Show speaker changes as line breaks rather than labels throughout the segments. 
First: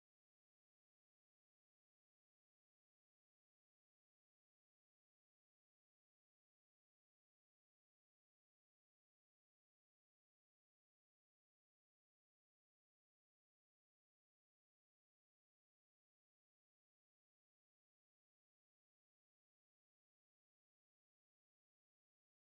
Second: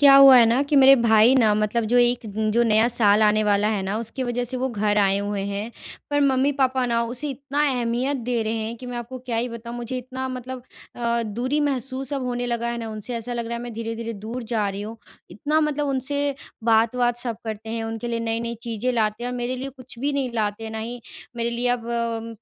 क्या हुआ है ना, कि मेरे भाई ना मतलब जो एक न जो नया साल आने वाला है ना, उसकी वज़ह से वो घर आए हुए हैं। पर मम्मी-पापा ना उसे इतना अहमियत दे रहे हैं, कि मैं आपको क्या ही बताऊँ मुझे इतना मतलब अ, दूरी महसूस अब होने लगा है ना उनसे, ऐसा लग रहा है मैं धीरे-धीरे दूर जा रही हूँ। इतना मतलब उनसे बात-वात सब करते हैं, उनके लिए नई-नई चीज़ें लाते हैं और मेरे लिए कुछ भी नहीं लाते, ना ही मेरे लिए अब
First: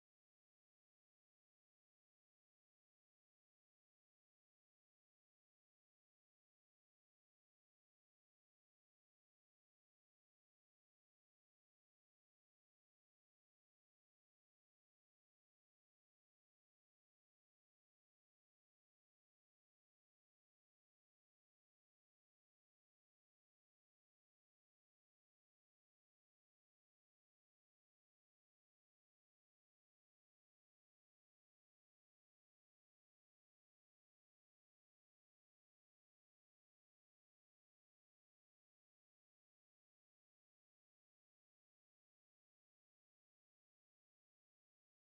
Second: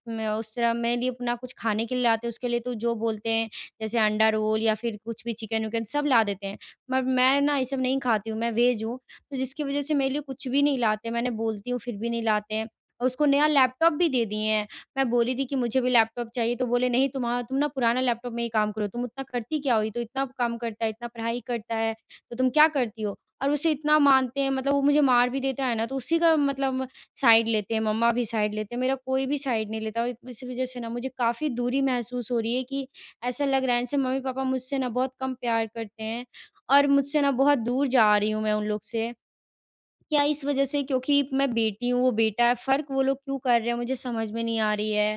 म म उस तरह मेरे लिए ना कुछ खाने के लिए लाते हैं, उसके लिए तो जो बोलते हैं, जैसे अंडा रोल या फिर कुछ भी चिकन-विकन सब ला देते हैं। पर मैं ना ये सब नहीं खाती हूँ, मैं वेज़ हूँ, तो जिसकी वज़ह से मेरे लिए कुछ भी नहीं लाते, मैंने बोलती हूँ, फिर भी नहीं लाते हैं। उसको नया लैपटॉप भी दे दिए हैं, मैं बोली थी कि मुझे भी लैपटॉप चाहिए, तो बोले नहीं तुमहा तुम ना पुराना लैपटॉप में ही काम करो। तुम इतना करती क्या हो, ये तो इतना काम करता है, इतना पढ़ाई करता है, तो तुम क्या करती हो? और उसे इतना मानते हैं, मतलब वो मुझे मार भी देता है ना, तो उसी का मतलब साइड लेते हैं, मम्मा भी साइड लेते हैं, मेरा कोई भी साइड नहीं लेता। और इसी वज़ह से ना मुझे काफ़ी दूरी महसूस हो रही है, कि ऐसा लग रहा है, जैसे मम्मी-पापा मुझसे ना बहुत कम प्यार करते हैं। और मुझसे ना बहुत दूर जा रही हूँ मैं उन लोग से, क्या इस वज़ह से क्योंकि मैं बेटी हूँ, वो बेटा है, फ़र्क वो लोग क्यों कर रहे हैं? मुझे समझ में नहीं आ रही है।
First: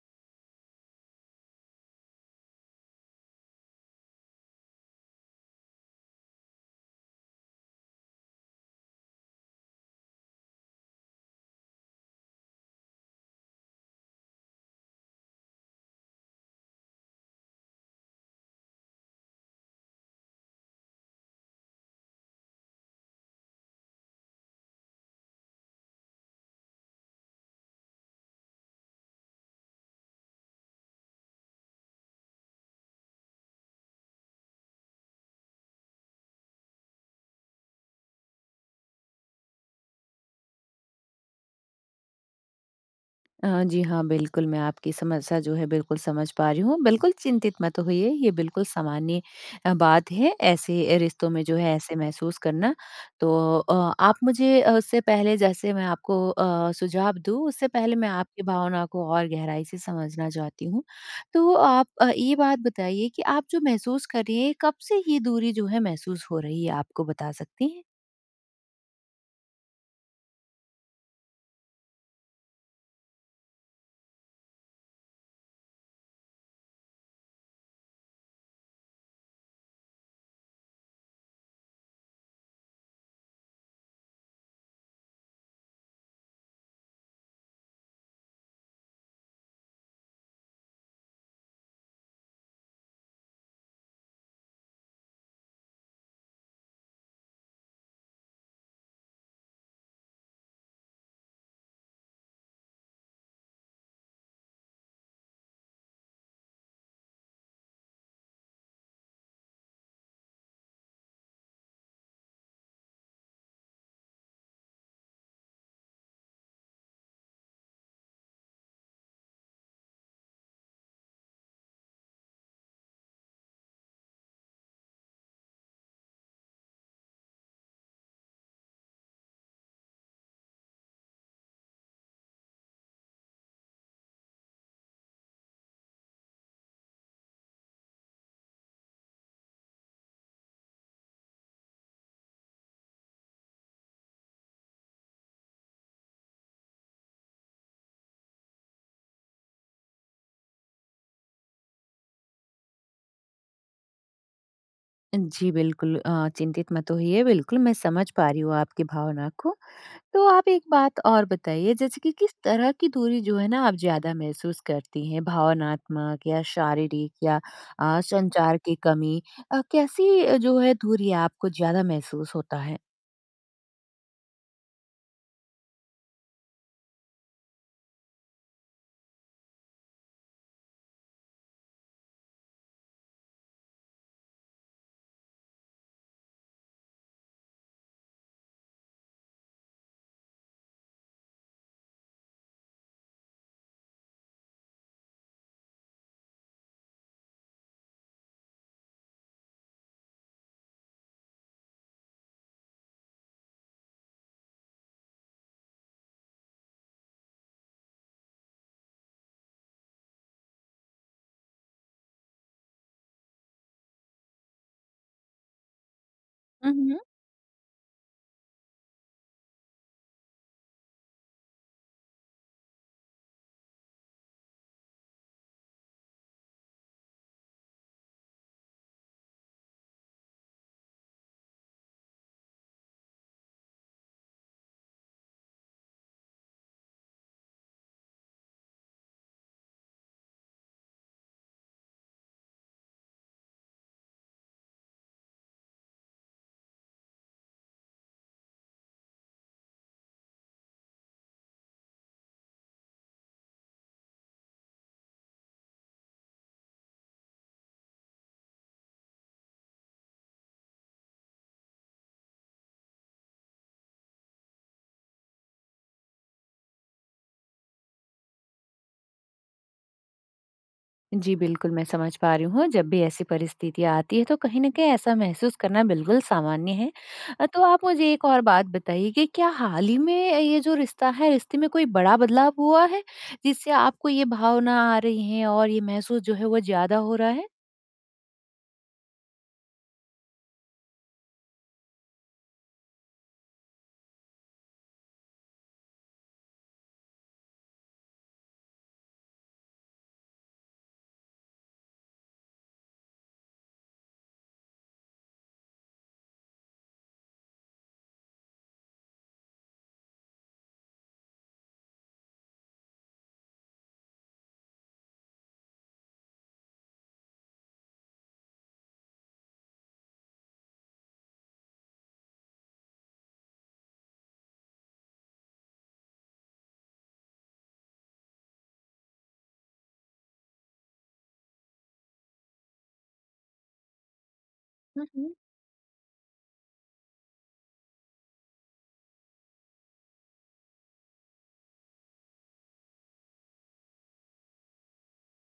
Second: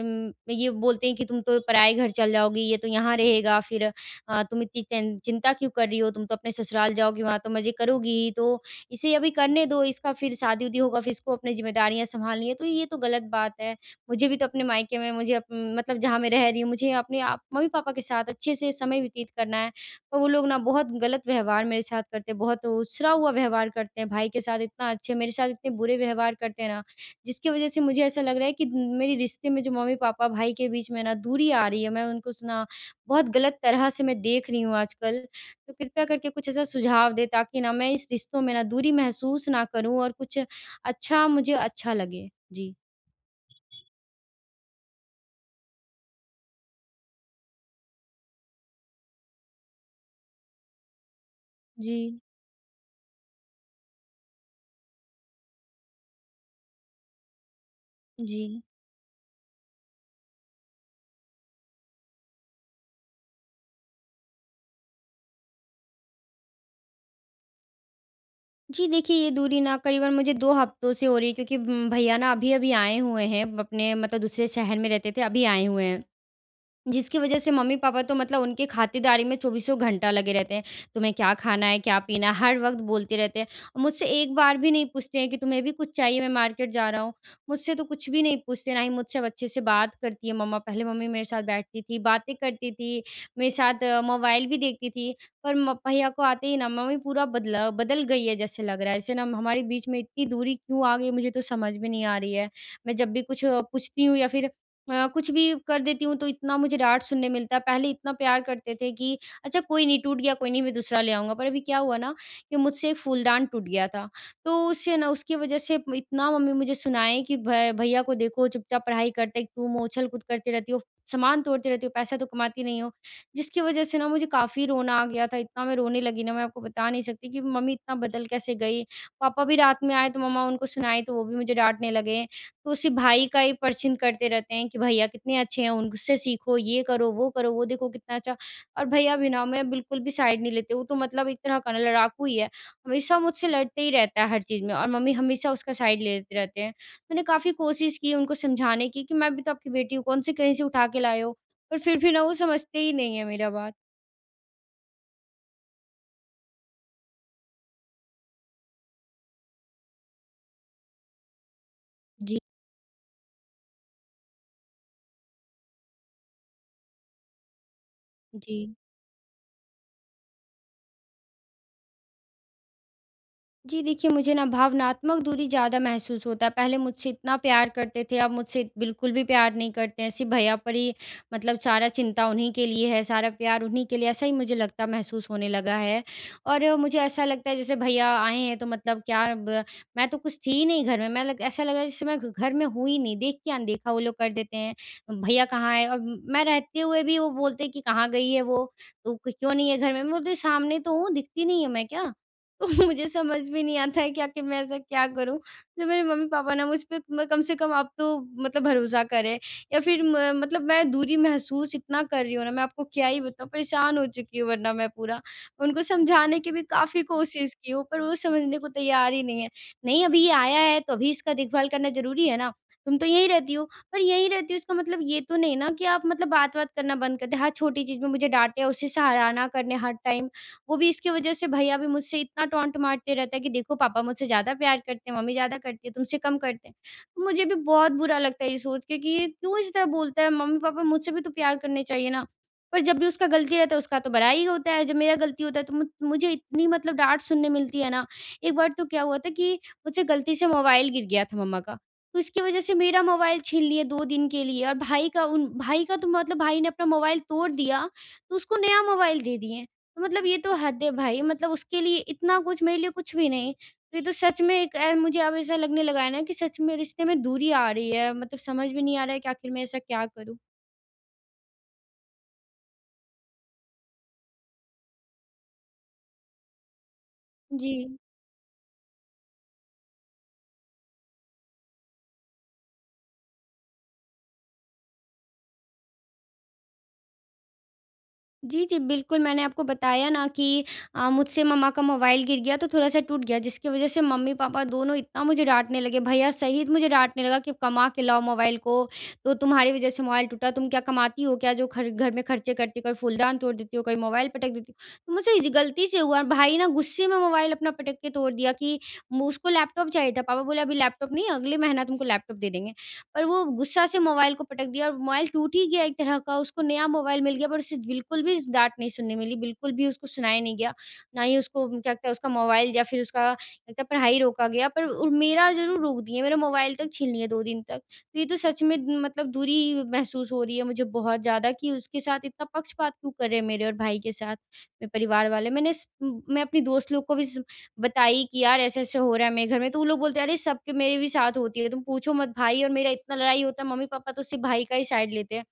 उम, ये बोलते हैं कि तुम तो पराई घर चल जाओगी, ये तो यहाँ रहेगा फिर अ, तुम इतनी चिं चिंता क्यों कर रही हो? तुम तो अपने ससुराल जाओगी, वहाँ तो मज़े करोगी ही। तो इसे अभी करने दो, इसका फिर शादी-वादी होगा, फिर इसको अपनी ज़िम्मेदारियाँ संभालनी है। तो ये तो गलत बात है, मुझे भी तो अपने मायके में मुझे मतलब जहाँ मैं रह रही हूँ, मुझे अपने आप मम्मी-पापा के साथ अच्छे से समय व्यतीत करना है। और वो लोग ना बहुत गलत व्यवहार मेरे साथ करते है, बहुत उछरा हुआ व्यवहार करते हैं। भाई के साथ इतना अच्छे, मेरे साथ इतने बुरे व्यवहार करते हैं ना, जिसकी वज़ह से मुझे ऐसा लग रहा है कि मेरे रिश्ते में जो मम्मी-पापा, भाई के बीच में ना दूरी आ रही है, मैं उनको स ना बहुत गलत तरह से मैं देख रही हूँ आजकल। तो कृपया करके कुछ ऐसा सुझाव दें ताकि ना मैं इस रिश्तों में ना दूरी महसूस ना करूँ और कुछ अच्छा मुझे अच्छा लगे। जी।
हाँ, जी। हाँ, बिल्कुल मैं आपकी समस्या जो है, बिल्कुल समझ पा रही हूँ। बिल्कुल चिंतित मत होइए, ये बिल्कुल सामान्य अ, बात है, ऐसे अ, रिश्तों में जो है ऐसे
जी।
महसूस करना। तो अ, आप मुझे उससे पहले जैसे मैं आपको अ, सुझाव दूँ, उससे पहले मैं आपकी
जी।
भावनाओं को और गहराई से समझना चाहती हूँ। तो, आप अ, ये बात बताइए कि आप जो महसूस कर रही हैं, कब से ये दूरी जो है, महसूस हो रही है आपको, बता सकती हैं?
जी। देखिए, ये दूरी ना करीबन मुझे 2 हफ़्तों से हो रही क्योंकि भ भैया ना अभी-अभी आए हुए हैं। अपने मतलब दूसरे शहर में रहते थे अभी आए हुए हैं जिसकी वज़ह से मम्मी-पापा तो मतलब उनके ख़ातिरदारी में चौबीसों घंटा लगे रहते हैं। तुम्हें क्या खाना है, क्या पीना है? हर वक़्त बोलते रहते हैं और मुझसे एक बार भी नहीं पूछते हैं कि तुम्हें भी कुछ चाहिए मैं मार्केट जा रहा हूँ मुझसे तो कुछ भी नहीं पूछते, ना ही मुझसे अब अच्छे से बात करती है मम्मा। पहले मम्मी मेरे साथ बैठती थी बातें करती थी मेरे साथ मोबाइल भी देखती थी। पर म भैया को आते ही ना मम्मी पूरा बदला बदल गई है जैसे लग रहा है जैसे ना हमारे बीच में इतनी दूरी क्यों आ गई मुझे तो समझ में नहीं आ रही है ।मैं जब भी कुछ पूछती हूँ या फ़िर अ, कुछ भी कर देती हूँ। तो इतना मुझे डाँट सुनने मिलता है पहले इतना प्यार करते थे कि अच्छा कोई नहीं टूट गया, कोई नहीं मैं दूसरा ले आऊँगा। पर अभी क्या हुआ ना कि मुझसे एक फूलदान टूट गया था तो उससे ना उसकी वज़ह से इतना मम्मी मुझे सुनाए कि भ भैया को देखो चुपचाप पढ़ाई करते हैं तुम हो उछल-कूद करती रहती हो। सामान तोड़ती रहती हो पैसा तो कमाती नहीं हो जिसकी वज़ह से ना मुझे काफ़ी रोना आ गया था। इतना मैं रोने लगी ना मैं आपको बता नहीं सकती कि मम्मी इतना बदल कैसे गई पापा भी रात में आए तो मम्मा उनको सुनाई तो वो भी मुझे डाँटने लगे। तो उसी भाई का ही परचीन करते रहते हैं कि भैया कितने अच्छे हैं उनसे सीखो ये करो, वो करो, वो देखो कितना अच्छा और भैया भी ना मैं बिल्कुल भी साइड नहीं लेते वो तो मतलब एक तरह का लड़ाकू ही है हमेशा मुझसे लड़ते ही रहता है हर चीज़ में और मम्मी हमेशा उसका साइड लेते रहते हैं मैंने काफ़ी कोशिश की उनको समझाने कि, कि मैं भी तो आपकी बेटी हूँ। कौन से कहीं से उठा के लाए हो? पर फ़िर भी ना वो समझते ही नहीं है मेरा बात।
जी, बिल्कुल। अ, चिंतित मत होइए, बिल्कुल मैं समझ पा रही हूँ आपकी भावना को। तो आप एक बात और बताइए जैसे कि किस
जी।
तरह की दूरी जो है ना आप ज़्यादा महसूस करती हैं? भावनात्मक या शारीरिक या अ, संचार
जी।
की कमी अ, कैसी जो है दूरी आपको ज़्यादा महसूस होता है?
जी, देखिए मुझे ना भावनात्मक दूरी ज़्यादा महसूस होता है पहले मुझसे इतना प्यार करते थे अब मुझसे बिल्कुल भी प्यार नहीं करते हैं। सिर्फ भैया पर ही मतलब सारा चिंता उन्हीं के लिए है, सारा प्यार उन्हीं के लिए ऐसा ही मुझे लगता है महसूस होने लगा है। और मुझे ऐसा लगता है जैसे भैया आएँ हैं तो मतलब क्या अब मैं तो कुछ थी ही नहीं घर में। मैं लग ऐसा लगा जैसे मैं घ घर में हूँ ही नहीं देख के अनदेखा वो लोग कर देते हैं। भैया कहाँ है? अब मैं रहते हुए भी वो बोलते हैं कि कहाँ गई है वो, तो क्य क्यों नहीं है घर में? मैं बोलती है सामने तो हूँ दिखती नहीं हूँ मैं क्या? तो मुझे समझ में नहीं आता है क्या कि मैं ऐसा क्या करूँ जो मेरे मम्मी-पापा ना मुझ पे म कम से कम अब तो मतलब भरोसा करें। या फिर म मतलब मैं दूरी महसूस इतना कर रही हूँ ना मैं आपको क्या ही बताऊँ परेशान हो चुकी हूँ वरना मैं पूरा। उनको समझाने की भी
अ, हुँ।
काफ़ी कोशिश की हूँ पर वो समझने को तैयार ही नहीं है। नहीं अभी ये आया है तो अभी इसका देखभाल करना ज़रूरी है ना? तुम तो यहीं रहती हो, पर यहीं रहती हो इसका मतलब ये तो नहीं ना कि आप मतलब बात-वात करना बंद करते हैं। हर छोटी चीज़ में मुझे डाँटे, उसे सराहना करने हर टाइम वो भी इसकी वज़ह से भैया भी मुझसे इतना टॉन्ट मारते रहते हैं कि देखो पापा मुझसे ज़्यादा प्यार करते हैं, मम्मी ज़्यादा करती है, तुमसे कम करते हैं। मुझे भी बहुत बुरा लगता है ये सोच के ये क्यों इस तरह बोलता है मम्मी-पापा मुझसे भी तो प्यार करने चाहिए ना। पर जब भी उसका गलती रहता है उसका तो बड़ाई होता है, जब मेरा गलती होता है तो मु मुझे इतनी मतलब डाँट सुनने मिलती है ना, एक बार तो क्या हुआ था कि मुझसे गलती से मोबाइल गिर गया था मम्मा का। तो उसकी वज़ह से मेरा मोबाइल छीन लिया 2 दिन के लिए और भाई का उन भाई का तो मतलब भाई ने अपना मोबाइल तोड़ दिया तो उसको नया मोबाइल दे दिए। मतलब ये तो हद है भई मतलब उसके लिए इतना कुछ मेरे लिए कुछ भी नहीं। ये तो सच में एक अ, मुझे अब ऐसा लगने लगा है ना कि सच में रिश्ते में दूरी आ रही है मतलब समझ भी नहीं आ रहा है कि आख़िर मैं ऐसा क्या करूँ?
जी, बिल्कुल मैं समझ पा रही हूँ, जब भी ऐसी परिस्थिति आती है, तो कहीं न कहीं ऐसा महसूस करना बिल्कुल सामान्य है। अ, तो आप
जी।
मुझे एक और बात बताइए कि क्या हाल ही में, ये जो रिश्ता है, रिश्ते में कोई बड़ा बदलाव हुआ है, जिससे आपको ये भावना आ रही हैं और ये महसूस जो है, वो ज़्यादा हो रहा है?
जी, जी, बिल्कुल मैंने आपको बताया ना कि अ, मुझसे मम्मा का मोबाइल गिर गया, तो थोड़ा-सा टूट गया, जिसके वज़ह से मम्मी-पापा दोनों इतना मुझे डाँटने लगे, भईया सहित मुझे डाँटने लगा, कि कमा के लाओ मोबाइल को, तो तुम्हारी वज़ह से मोबाइल टूटा, तुम क्या कमाती हो क्या जो खर घर में खर्चे करती हो? कभी फूलदान तोड़ देती हो, कभी मोबाइल पटक देती हो। मुझे इस गलती से हुआ, भाई ना गुस्से में मोबाइल अपना पटक के तोड़ दिया कि मु उसको लैपटॉप चाहिए था, पापा बोले अभी लैपटॉप नहीं अगले महीना तुमको लैपटॉप दे देंगे। पर वो गुस्सा से मोबाइल को पटक दिया और मोबाइल टूट ही गया एक तरह का, उसको नया मोबाइल मिल गया पर उसे बिल्कुल भी डाँट नहीं सुनने मिली, बिल्कुल भी उसको सुनाया नहीं गया। ना ही उसको क्या कहते, उसका मोबाइल या फिर उसका [unintelligible] पढ़ाई रोका गया, पर उ मेरा ज़रूर रोक दिए, मेरा मोबाइल तक छीन लिया 2 दिन तक। तो ये तो सच में मतलब दूरी महसूस हो रही है मुझे बहुत ज़्यादा कि, उसके साथ इतना पक्षपात क्यों कर रहे हैं? मेरे और भाई के साथ, मेरे
हुँ,
परिवार
हुँ।
वाले। मैंने स मैं अपनी दोस्त लोग को भी सब बताई कि, यार ऐसे-ऐसे हो रहा है मेरे घर में, तो वो लोग बोलते हैं, अरे सबके मेरे भी साथ होती है, तुम पूछो मत भाई और मेरा इतना लड़ाई होता है, मम्मी-पापा तो सिर्फ़ भाई का ही साइड लेते हैं।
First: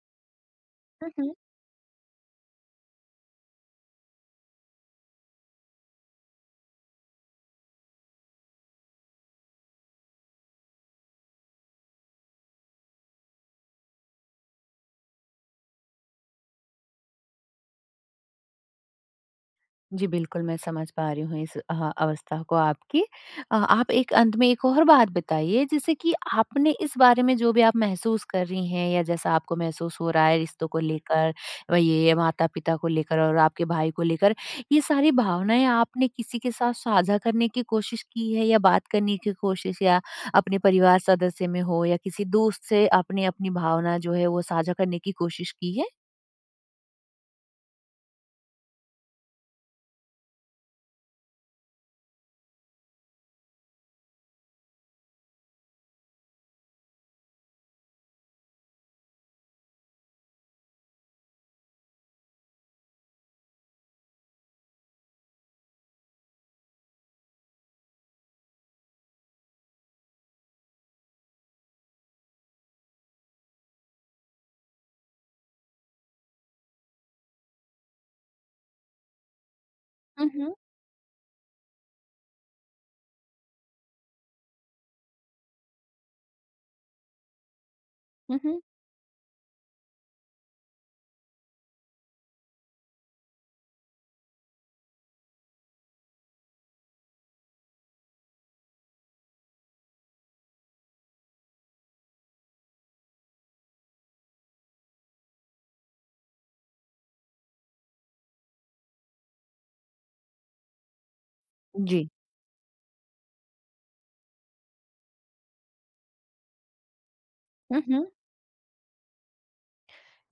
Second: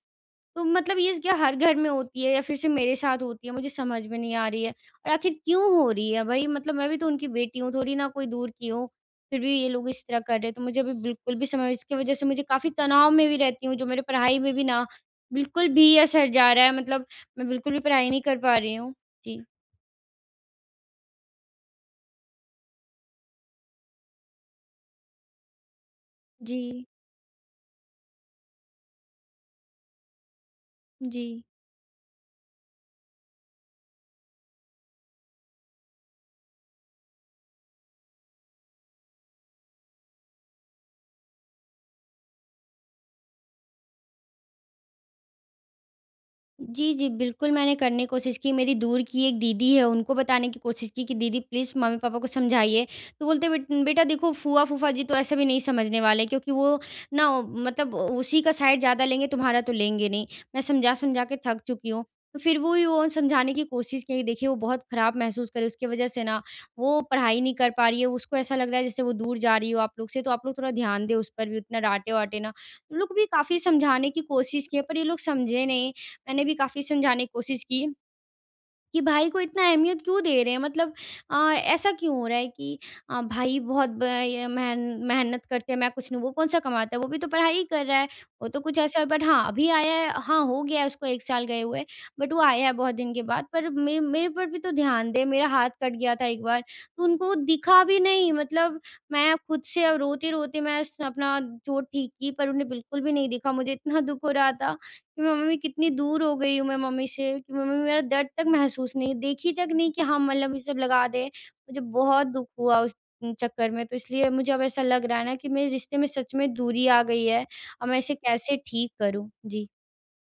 तो मतलब
हुँ,
ये क्या
हुँ।
हर घर में होती है या फिर से मेरे साथ होती है, मुझे समझ में नहीं आ रही है और आख़िर क्यों हो रही है भाई? मतलब मैं भी तो उनकी बेटी हूँ, थोड़ी ना कोई दूर की हूँ। फिर भी ये लोग इस तरह कर रहे हैं, तो मुझे भी बिल्कुल भी समझ इसकी वजह से मुझे काफ़ी तनाव में भी रहती हूँ, जो मेरे पढ़ाई में भी ना बिल्कुल भी असर जा रहा है मतलब मैं बिल्कुल भी पढ़ाई नहीं कर पा रही हूँ। जी।
जी, बिल्कुल मैं समझ पा रही हूँ इस अ, अवस्था को आपकी। अ, आप एक अंत में एक और बात बताइए, जैसे कि आपने
जी।
इस बारे में जो भी आप महसूस कर रही हैं या जैसा आपको महसूस हो रहा है, रिश्तों को लेकर,
जी।
व ये माता-पिता को लेकर और आपके भाई को लेकर। ये सारी भावनाएँ आपने किसी के साथ साझा करने की कोशिश की है या बात करने की कोशिश या अपने परिवार सदस्य में हो या किसी दोस्त से आपने अपनी भावना जो है, वो साझा करने की कोशिश की है?
जी, जी बिल्कुल मैंने करने की कोशिश की। मेरी दूर की एक दीदी है उनको बताने की कोशिश की कि दीदी प्लीज़ मम्मी-पापा को समझाइए। तो बोलते हैं बेट बेटा देखो फूआ-फूफा जी तो ऐसे भी नहीं समझने वाले। क्योंकि वो ना मतलब उसी का साइड ज़्यादा लेंगे तुम्हारा तो लेंगे नहीं। मैं समझा-समझा के थक चुकी हूँ। फिर वो ही वो समझाने की कोशिश की देखिए वो बहुत खराब महसूस कर रही उसकी वजह से ना वो पढ़ाई नहीं कर पा रही है। उसको ऐसा लग रहा है जैसे वो दूर जा रही हो आप लोग से। तो आप लोग थोड़ा ध्यान दें उस पर भी उतना डाँटे-वाटे ना। वो लोग भी काफ़ी समझाने की कोशिश की है पर ये लोग समझे नहीं। मैंने भी काफ़ी समझाने की कोशिश की, कि भाई को इतना अहमियत क्यों
हुँ,
दे रहे
हुँ।
हैं? मतलब अ, ऐसा क्यों हो रहा है कि अ, भाई बहुत ब अ, मेहन मेहनत करते हैं मैं कुछ नहीं, वो कौन-सा कमाता है? वो भी तो पढ़ाई ही कर रहा है।
हुँ,
वो तो
हुँ।
कुछ ऐसा है बट हाँ, अभी आया है हाँ, हो गया है उसको 1 साल गए हुए बट वो आया है बहुत दिन के बाद। पर मे मेरे पर भी तो ध्यान दे। मेरा हाथ कट गया था एक बार, तो उनको वो दिखा भी नहीं। मतलब मैं खुद से अब रोते-रोते मैं स अपना चोट ठीक की पर उन्होंने बिल्कुल भी नहीं दिखा। मुझे इतना दुःख हो रहा था कि मैं मम्मी कितनी दूर हो गई हूँ मैं मम्मी से, कि मम्मी मेरा दर्द तक महसूस नहीं देखी तक नहीं कि हाँ, मलहम ये सब लगा दें। मुझे
जी।
बहुत दुःख हुआ उस चक्कर में तो इसलिए मुझे अब ऐसा लग रहा है ना कि मेरे रिश्ते में सच में दूरी आ गई है।
हुँ,
अब मैं
हुँ।
इसे कैसे ठीक करूँ? जी।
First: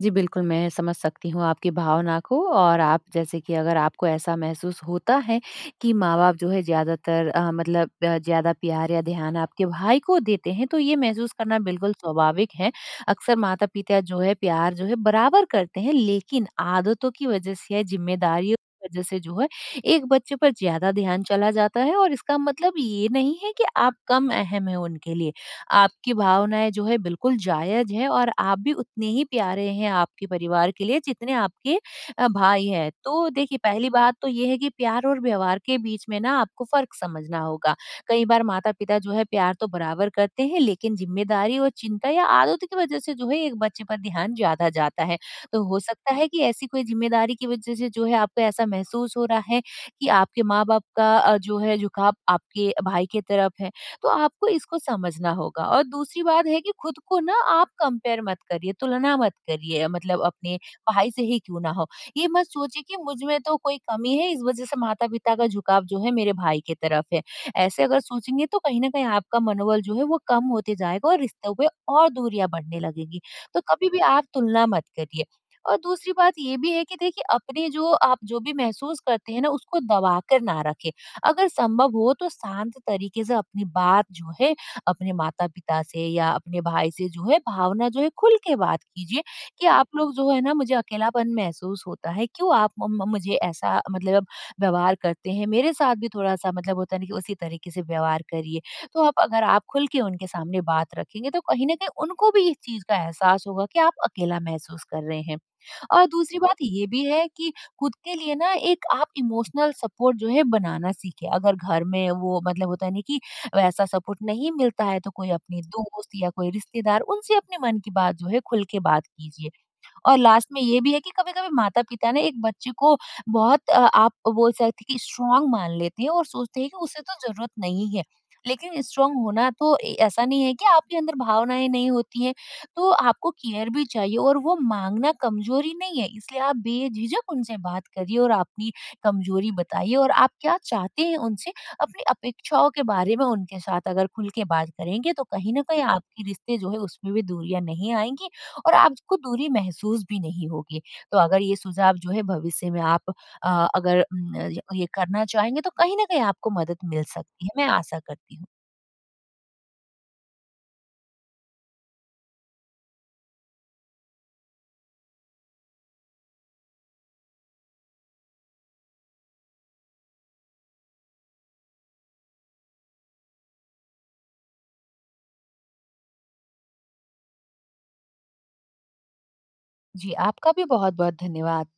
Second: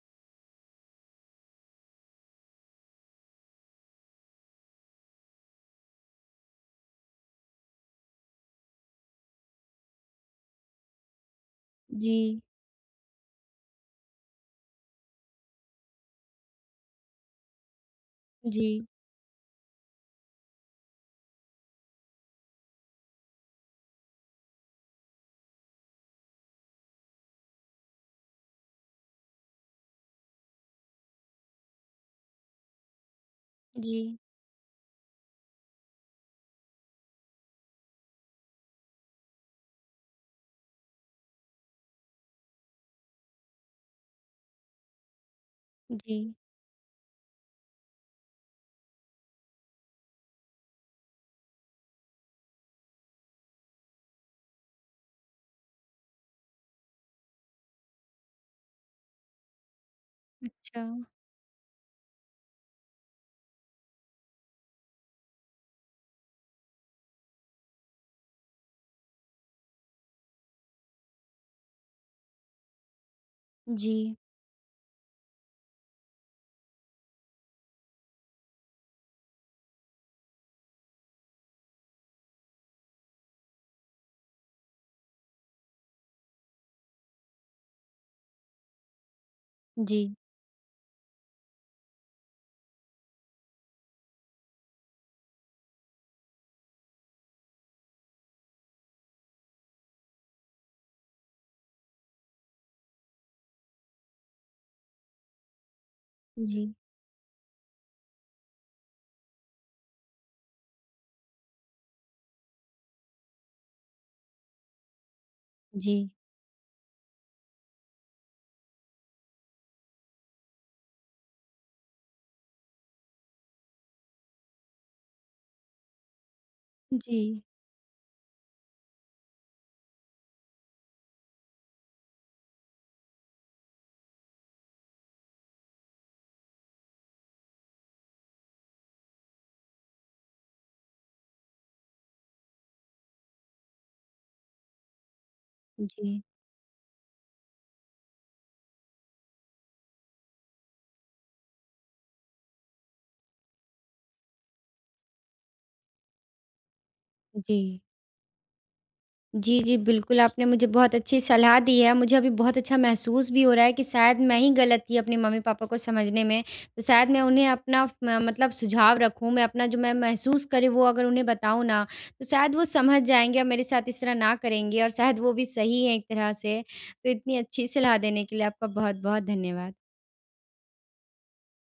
जी, बिल्कुल। मैं समझ सकती हूँ आपकी भावना को और आप जैसे कि अगर आपको ऐसा महसूस होता है कि माँ-बाप जो है ज़्यादातर अ, मतलब अ, ज़्यादा प्यार या ध्यान आपके भाई को देते हैं तो ये महसूस करना बिल्कुल
जी।
स्वाभाविक है। अक्सर माता-पिता जो है प्यार जो है बराबर करते हैं लेकिन आदतों की वजह से या ज़िम्मेदारियों
जी।
की वजह से जो है एक बच्चे पर ज़्यादा ध्यान चला जाता है और इसका मतलब ये नहीं है कि आप कम अहम हैं उनके लिए। आपकी भावनाएँ जो है बिल्कुल जायज़ है और आप भी उतने ही प्यारे हैं आपके परिवार के लिए जितने आपके अ, भाई हैं। तो देखिए पहली बात
जी
तो ये है कि प्यार और व्यवहार के बीच में ना आपको फ़र्क समझना होगा। कई बार माता-पिता जो है प्यार तो बराबर करते हैं लेकिन ज़िम्मेदारी और चिंता या आदतों की वजह से जो है एक बच्चे पर ध्यान ज़्यादा जाता है। तो हो सकता है
जी।
कि ऐसी कोई ज़िम्मेदारी की वजह से जो है आपको ऐसा महसूस हो रहा है कि आपके माँ-बाप का अ, जो है झुकाव आपके भाई की तरफ है तो आपको इसको समझना होगा। और दूसरी बात है कि खुद को ना आप कंपेयर मत करिए, तुलना मत करिए मतलब अपने
अच्छा।
भाई से ही क्यों ना हो। ये मत सोचिए कि मुझ में तो कोई कमी है इस वजह से माता-पिता का झुकाव जो है मेरे भाई की तरफ है, ऐसे अगर सोचेंगे तो कहीं न कहीं आपका मनोबल जो है वो कम होते जाएगा और रिश्तों पे और दूरियाँ बढ़ने लगेगी। तो कभी भी
जी।
आप तुलना मत करिए। और दूसरी बात ये भी है कि देखिए अपने जो आप जो भी महसूस करते हैं ना उसको दबाकर ना रखें। अगर संभव हो तो शांत तरीके से अपनी बात जो है अपने माता-पिता से या अपने भाई से जो है भावना जो है खुल के बात कीजिए कि आप लोग
जी
जो है ना मुझे अकेलापन महसूस होता है। क्यों आप मम मुझे ऐसा मतलब व्यवहार करते हैं। मेरे साथ भी थोड़ा-सा मतलब होता है ना कि उसी तरीके से व्यवहार करिए। तो आप अगर आप खुल के उनके सामने बात रखेंगे तो कहीं न कहीं उनको भी इस चीज़ का एहसास होगा कि आप अकेला महसूस कर रहे हैं। और दूसरी बात
जी।
ये भी है कि खुद के लिए ना एक आप इमोशनल सपोर्ट जो है बनाना सीखें। अगर घर में वो मतलब होता है नहीं कि वैसा सपोर्ट नहीं मिलता है तो कोई अपने दोस्त
जी।
या कोई रिश्तेदार उनसे अपने मन की बात जो है खुल के बात कीजिए और लास्ट में ये भी है कि कभी-कभी माता पिता ना एक बच्चे को बहुत अ आप बोल सकते हैं कि स्ट्राँग मान लेते हैं और सोचते हैं कि उसे तो
जी।
ज़रूरत नहीं है। लेकिन स्ट्राँग होना तो ए ऐसा नहीं है कि आपके अंदर भावनाएँ नहीं होती है। तो आपको केयर भी चाहिए और वो माँगना कमज़ोरी नहीं है इसलिए आप बेझिझक उनसे बात करिए। और अपनी कमज़ोरी बताइए और आप क्या चाहते हैं उनसे अपनी अपेक्षाओं के बारे में उनके साथ अगर खुल के बात करेंगे तो कहीं न कहीं
जी।
आपकी रिश्ते जो है उसमें भी दूरियाँ नहीं आएँगी और आपको दूरी महसूस भी नहीं होगी। तो अगर ये सुझाव जो है भविष्य में आप अ, अगर उम, ये करना चाहेंगे तो कहीं न कहीं आपको मदद मिल सकती है। मैं
जी।
आशा करती हूँ।
जी, जी, बिल्कुल आपने मुझे बहुत अच्छी सलाह दी है। मुझे अभी बहुत अच्छा महसूस भी हो रहा है कि शायद मैं ही गलत थी अपने मम्मी-पापा को समझने में। तो शायद मैं उन्हें अपना फ म मतलब सुझाव रखूँ। मैं अपना जो मैं महसूस कर रही वो अगर उन्हें बताऊँ ना तो शायद वो समझ जाएँगे। और मेरे साथ इस तरह ना करेंगे और शायद वो भी सही है एक तरह से तो इतनी अच्छी सलाह देने के लिए आपका बहुत-बहुत धन्यवाद।
जी, आपका भी बहुत-बहुत धन्यवाद।